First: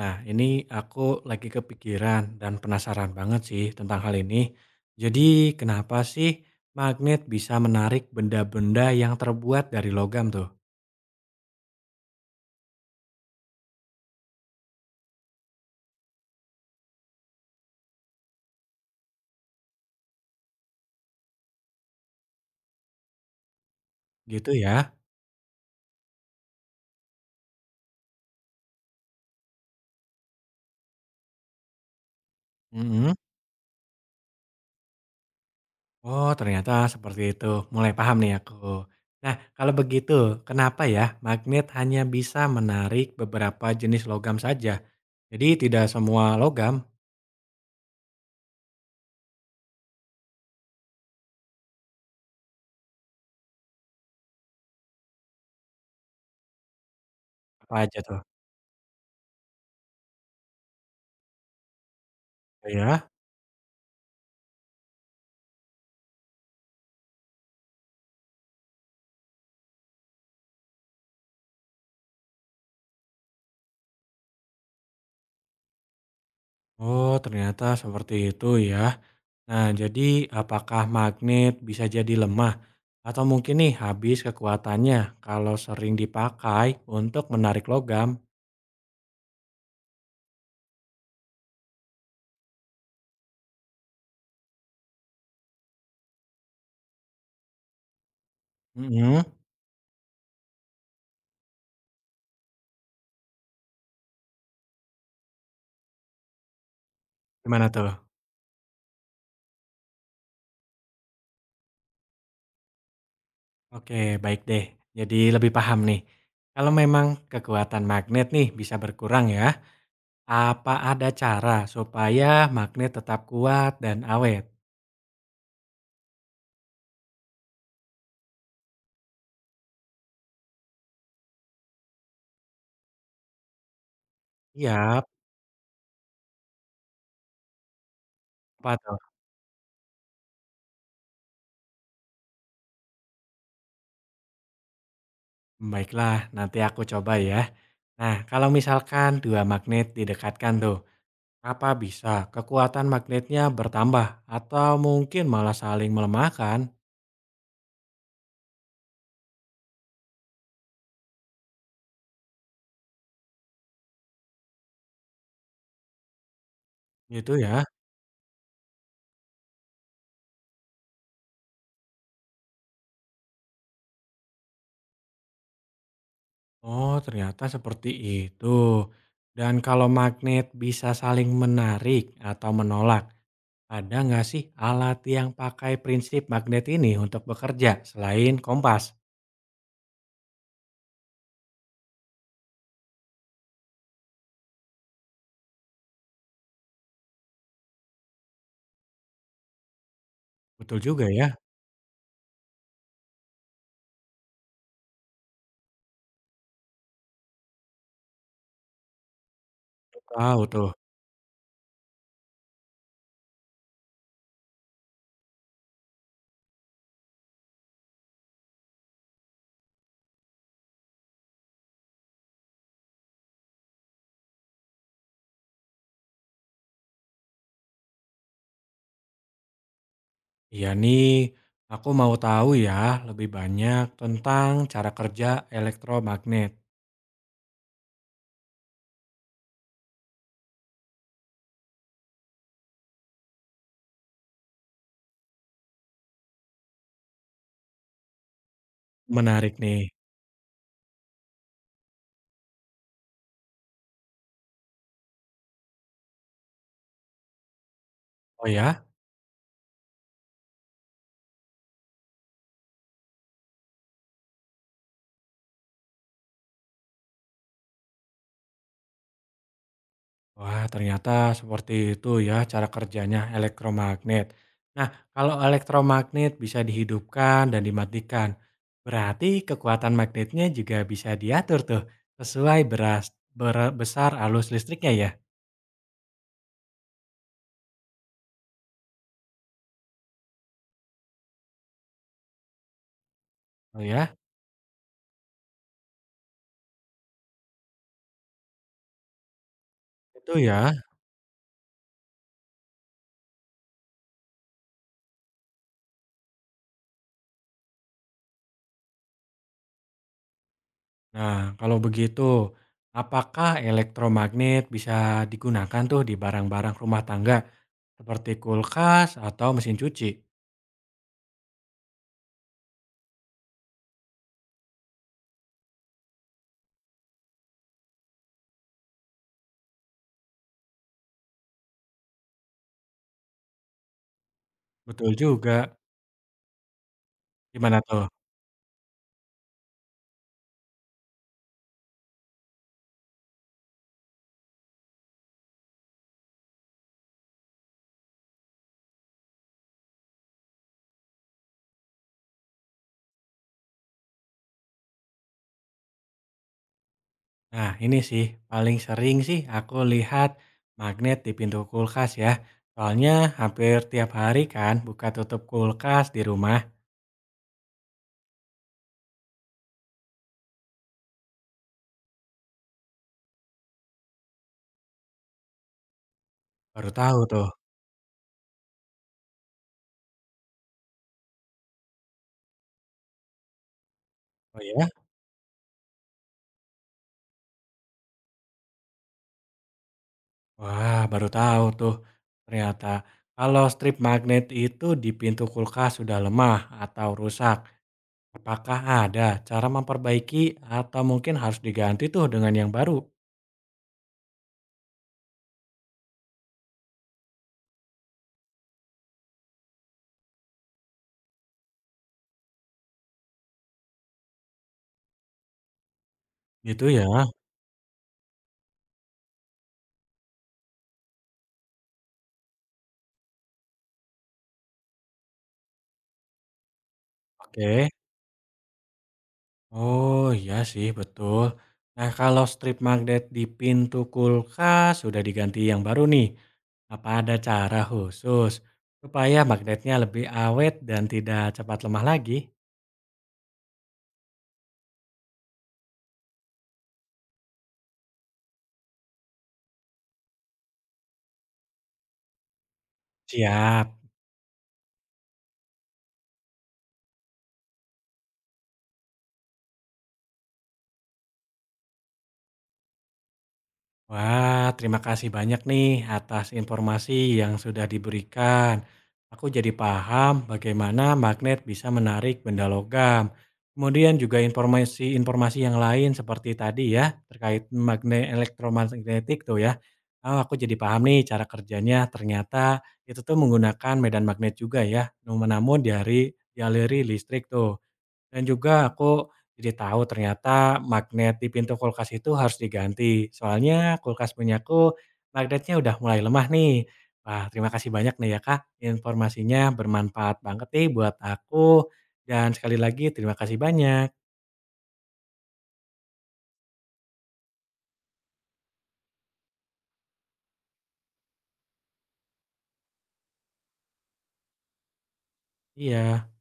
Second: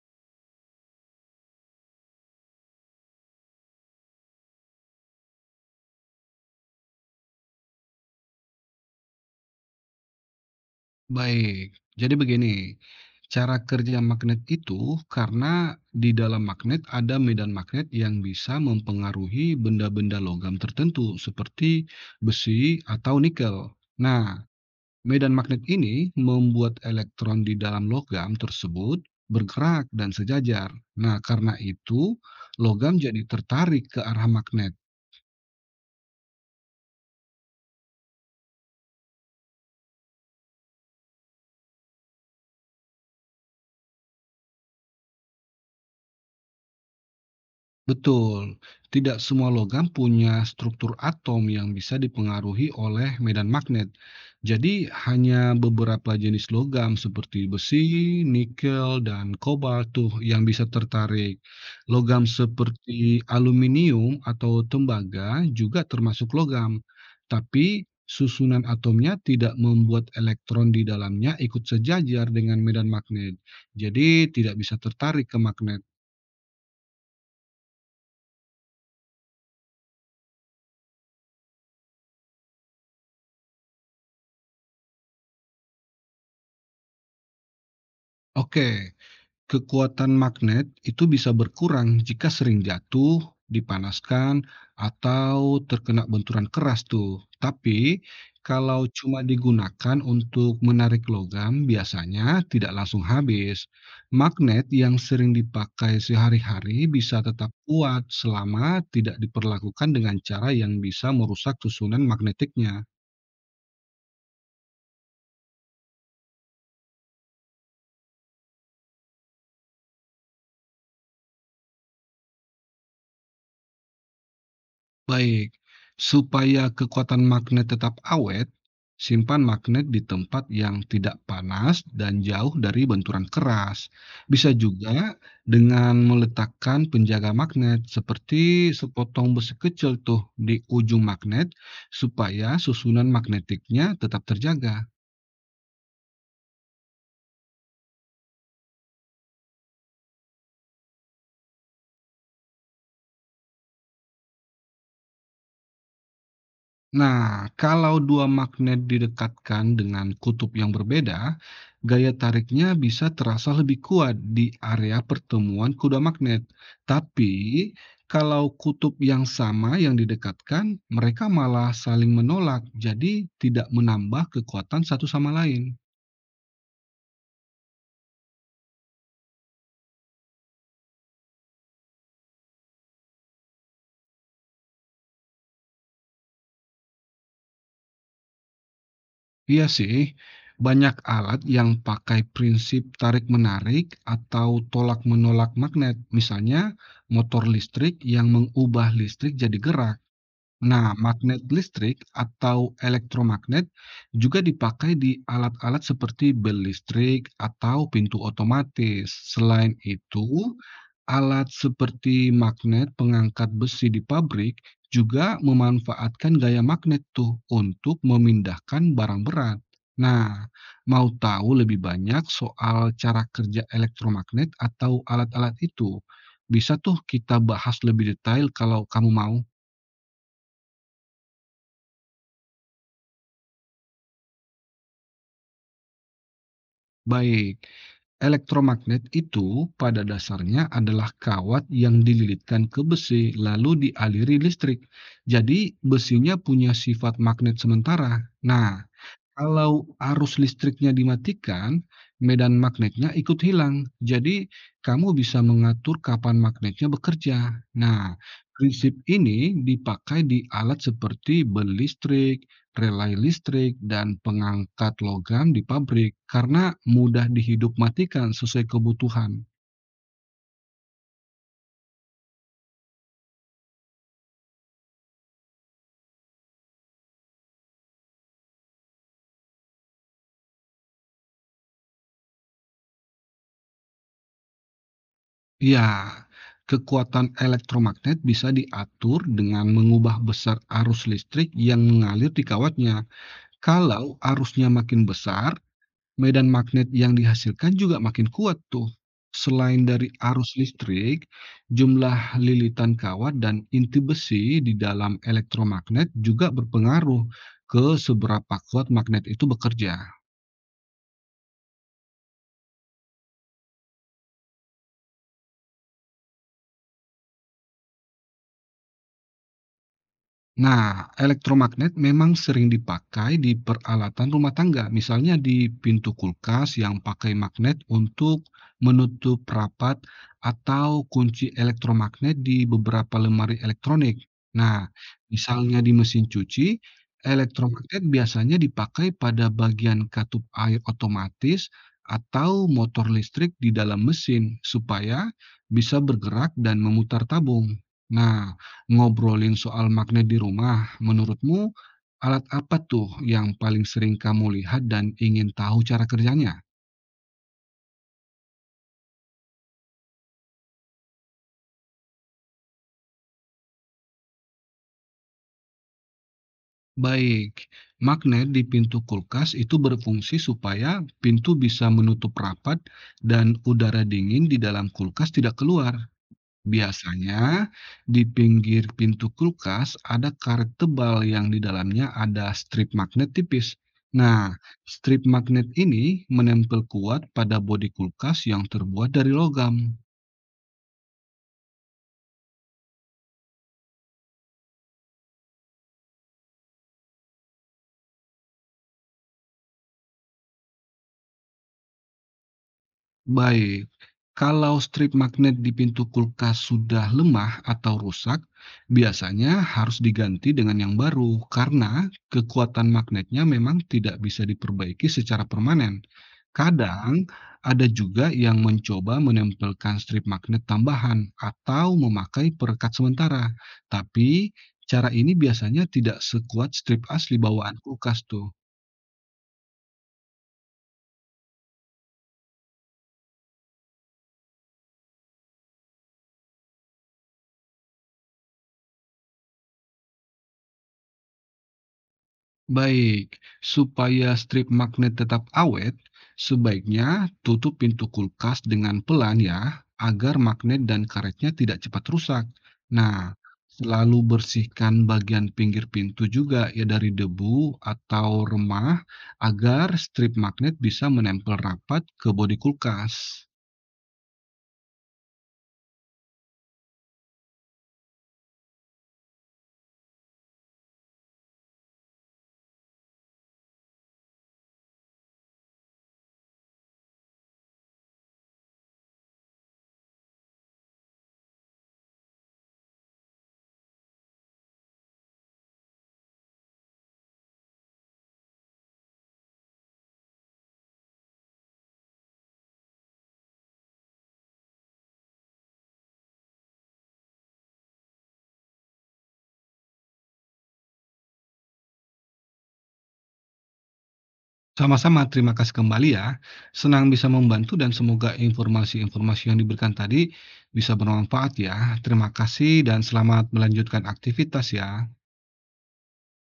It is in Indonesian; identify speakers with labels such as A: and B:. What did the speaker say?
A: Nah, ini aku lagi kepikiran dan penasaran banget sih tentang hal ini. Jadi, kenapa sih magnet bisa menarik benda-benda yang terbuat dari logam tuh?
B: Baik, jadi begini, cara kerja magnet itu karena di dalam magnet ada medan magnet yang bisa mempengaruhi benda-benda logam tertentu seperti besi atau nikel. Nah,
A: Gitu ya?
B: medan magnet ini membuat elektron di dalam logam tersebut bergerak dan sejajar. Nah, karena itu logam
A: Mm-mm.
B: jadi tertarik ke arah magnet.
A: Oh, ternyata seperti itu. Mulai paham nih aku. Nah, kalau begitu, kenapa ya magnet hanya bisa menarik beberapa jenis logam saja? Jadi, tidak semua logam
B: Betul, tidak semua logam punya struktur atom yang bisa dipengaruhi oleh medan magnet. Jadi, hanya beberapa jenis logam seperti
A: apa
B: besi,
A: aja tuh?
B: nikel, dan kobalt tuh yang bisa tertarik. Logam
A: Ya.
B: seperti aluminium atau tembaga juga termasuk logam, tapi susunan atomnya tidak membuat elektron di dalamnya ikut sejajar dengan medan magnet. Jadi, tidak bisa tertarik ke magnet.
A: Oh, ternyata seperti itu ya. Nah, jadi apakah magnet bisa jadi lemah atau mungkin nih habis kekuatannya kalau sering dipakai untuk menarik logam?
B: Oke, kekuatan magnet itu bisa berkurang jika sering jatuh, dipanaskan, atau terkena benturan keras tuh. Tapi kalau cuma
A: Mhm,
B: digunakan untuk menarik logam, biasanya tidak langsung habis. Magnet yang sering dipakai sehari-hari bisa tetap
A: gimana
B: kuat
A: tuh?
B: selama tidak diperlakukan dengan cara yang bisa merusak susunan magnetiknya.
A: Oke, baik deh. Jadi lebih paham nih. Kalau memang kekuatan magnet nih bisa berkurang ya, apa ada cara supaya magnet tetap kuat dan awet?
B: Baik, supaya kekuatan magnet tetap awet, simpan magnet di tempat yang tidak panas dan jauh dari benturan keras. Bisa juga
A: Iya,
B: dengan meletakkan penjaga magnet seperti
A: apa tuh?
B: sepotong besi kecil tuh di ujung magnet supaya susunan magnetiknya tetap terjaga.
A: Baiklah, nanti aku coba ya. Nah, kalau misalkan dua magnet didekatkan tuh, apa bisa kekuatan magnetnya bertambah atau mungkin malah saling melemahkan?
B: Nah, kalau dua magnet didekatkan dengan kutub yang berbeda, gaya tariknya bisa terasa lebih kuat di area pertemuan kuda magnet.
A: Gitu
B: Tapi,
A: ya.
B: kalau kutub yang sama yang didekatkan, mereka malah saling menolak, jadi tidak menambah kekuatan satu sama lain.
A: Oh, ternyata seperti itu. Dan kalau magnet bisa saling menarik atau menolak, ada nggak sih alat yang pakai prinsip magnet ini untuk bekerja selain kompas?
B: Iya sih, banyak alat yang pakai prinsip tarik-menarik atau tolak-menolak magnet, misalnya motor listrik yang mengubah listrik jadi gerak.
A: Betul
B: Nah,
A: juga ya.
B: magnet listrik atau elektromagnet juga dipakai di alat-alat seperti bel listrik atau pintu otomatis. Selain
A: Tahu
B: itu,
A: tuh.
B: alat seperti magnet pengangkat besi di pabrik juga memanfaatkan gaya magnet tuh untuk memindahkan barang berat. Nah, mau tahu lebih banyak soal cara kerja elektromagnet atau alat-alat itu? Bisa tuh kita bahas lebih detail kalau kamu mau.
A: Iya nih, aku mau tahu ya lebih banyak tentang cara kerja elektromagnet.
B: Baik. Elektromagnet itu pada dasarnya adalah kawat yang dililitkan ke besi lalu dialiri listrik. Jadi besinya punya sifat magnet sementara. Nah,
A: Menarik nih.
B: kalau arus listriknya dimatikan, medan magnetnya ikut hilang. Jadi, kamu bisa mengatur kapan magnetnya bekerja. Nah,
A: Oh ya?
B: prinsip ini dipakai di alat seperti bel listrik, relay listrik, dan pengangkat logam di pabrik karena mudah dihidup matikan sesuai kebutuhan.
A: Wah, ternyata seperti itu ya cara kerjanya elektromagnet. Nah, kalau elektromagnet bisa dihidupkan dan dimatikan, berarti kekuatan magnetnya juga bisa diatur tuh sesuai besar arus listriknya ya.
B: Ya, kekuatan elektromagnet bisa diatur dengan mengubah besar arus listrik yang mengalir di kawatnya.
A: Oh
B: Kalau
A: ya,
B: arusnya makin besar, medan magnet yang dihasilkan juga makin kuat tuh. Selain dari
A: itu
B: arus
A: ya.
B: listrik, jumlah lilitan kawat dan inti besi di dalam elektromagnet juga berpengaruh ke seberapa kuat magnet itu bekerja.
A: Nah, kalau begitu, apakah elektromagnet bisa digunakan tuh di barang-barang rumah tangga seperti kulkas atau mesin cuci?
B: Nah, elektromagnet memang sering dipakai di peralatan rumah tangga, misalnya di pintu kulkas yang pakai magnet untuk menutup rapat atau kunci elektromagnet di beberapa lemari elektronik. Nah,
A: Betul juga.
B: misalnya di mesin cuci,
A: Gimana
B: elektromagnet
A: tuh?
B: biasanya dipakai pada bagian katup air otomatis atau motor listrik di dalam mesin supaya bisa bergerak dan memutar tabung. Nah, ngobrolin soal magnet di rumah, menurutmu alat apa tuh yang paling sering kamu lihat dan ingin tahu cara kerjanya?
A: Nah, ini sih paling sering sih aku lihat magnet di pintu kulkas ya. Soalnya hampir tiap hari kan buka tutup kulkas di rumah.
B: Baik, magnet di pintu kulkas itu berfungsi supaya pintu bisa menutup rapat dan udara dingin di dalam kulkas tidak keluar.
A: Baru tahu tuh.
B: Biasanya, di pinggir pintu kulkas ada karet tebal yang di dalamnya ada strip magnet tipis. Nah,
A: Oh ya?
B: strip magnet ini menempel kuat pada bodi kulkas yang terbuat dari logam.
A: Wah, baru tahu tuh. Ternyata kalau strip magnet itu di pintu kulkas sudah lemah atau rusak, apakah ada cara memperbaiki atau mungkin harus diganti tuh dengan yang baru?
B: Baik, kalau strip magnet di pintu kulkas sudah lemah atau rusak, biasanya harus diganti dengan yang baru karena kekuatan magnetnya memang tidak bisa diperbaiki secara permanen.
A: Gitu ya.
B: Kadang ada juga yang mencoba menempelkan strip magnet tambahan atau memakai perekat sementara, tapi cara ini biasanya tidak sekuat strip asli bawaan
A: Oke.
B: kulkas tuh.
A: Oh, iya sih betul. Nah, kalau strip magnet di pintu kulkas sudah diganti yang baru nih, apa ada cara khusus supaya magnetnya lebih awet dan tidak cepat lemah lagi?
B: Baik, supaya strip magnet tetap awet, sebaiknya tutup pintu kulkas dengan pelan ya, agar magnet dan karetnya tidak cepat rusak. Nah,
A: Siap.
B: selalu bersihkan bagian pinggir pintu juga ya dari debu atau remah agar strip magnet bisa menempel rapat ke bodi kulkas.
A: Wah, terima kasih banyak nih atas informasi yang sudah diberikan. Aku jadi paham bagaimana magnet bisa menarik benda logam. Kemudian juga informasi-informasi yang lain seperti tadi ya, terkait magnet elektromagnetik tuh ya. Ah, aku jadi paham nih cara kerjanya. Ternyata itu tuh menggunakan medan magnet juga ya, namun dari dialiri listrik tuh. Dan juga aku jadi tahu ternyata magnet di pintu kulkas itu harus diganti. Soalnya kulkas punyaku magnetnya udah mulai lemah nih. Wah, terima kasih banyak nih ya Kak, informasinya bermanfaat banget nih buat aku, dan sekali lagi terima kasih banyak.
B: Sama-sama, terima kasih kembali ya. Senang bisa membantu dan semoga informasi-informasi yang diberikan tadi bisa bermanfaat ya. Terima kasih dan selamat melanjutkan aktivitas ya.
A: Iya.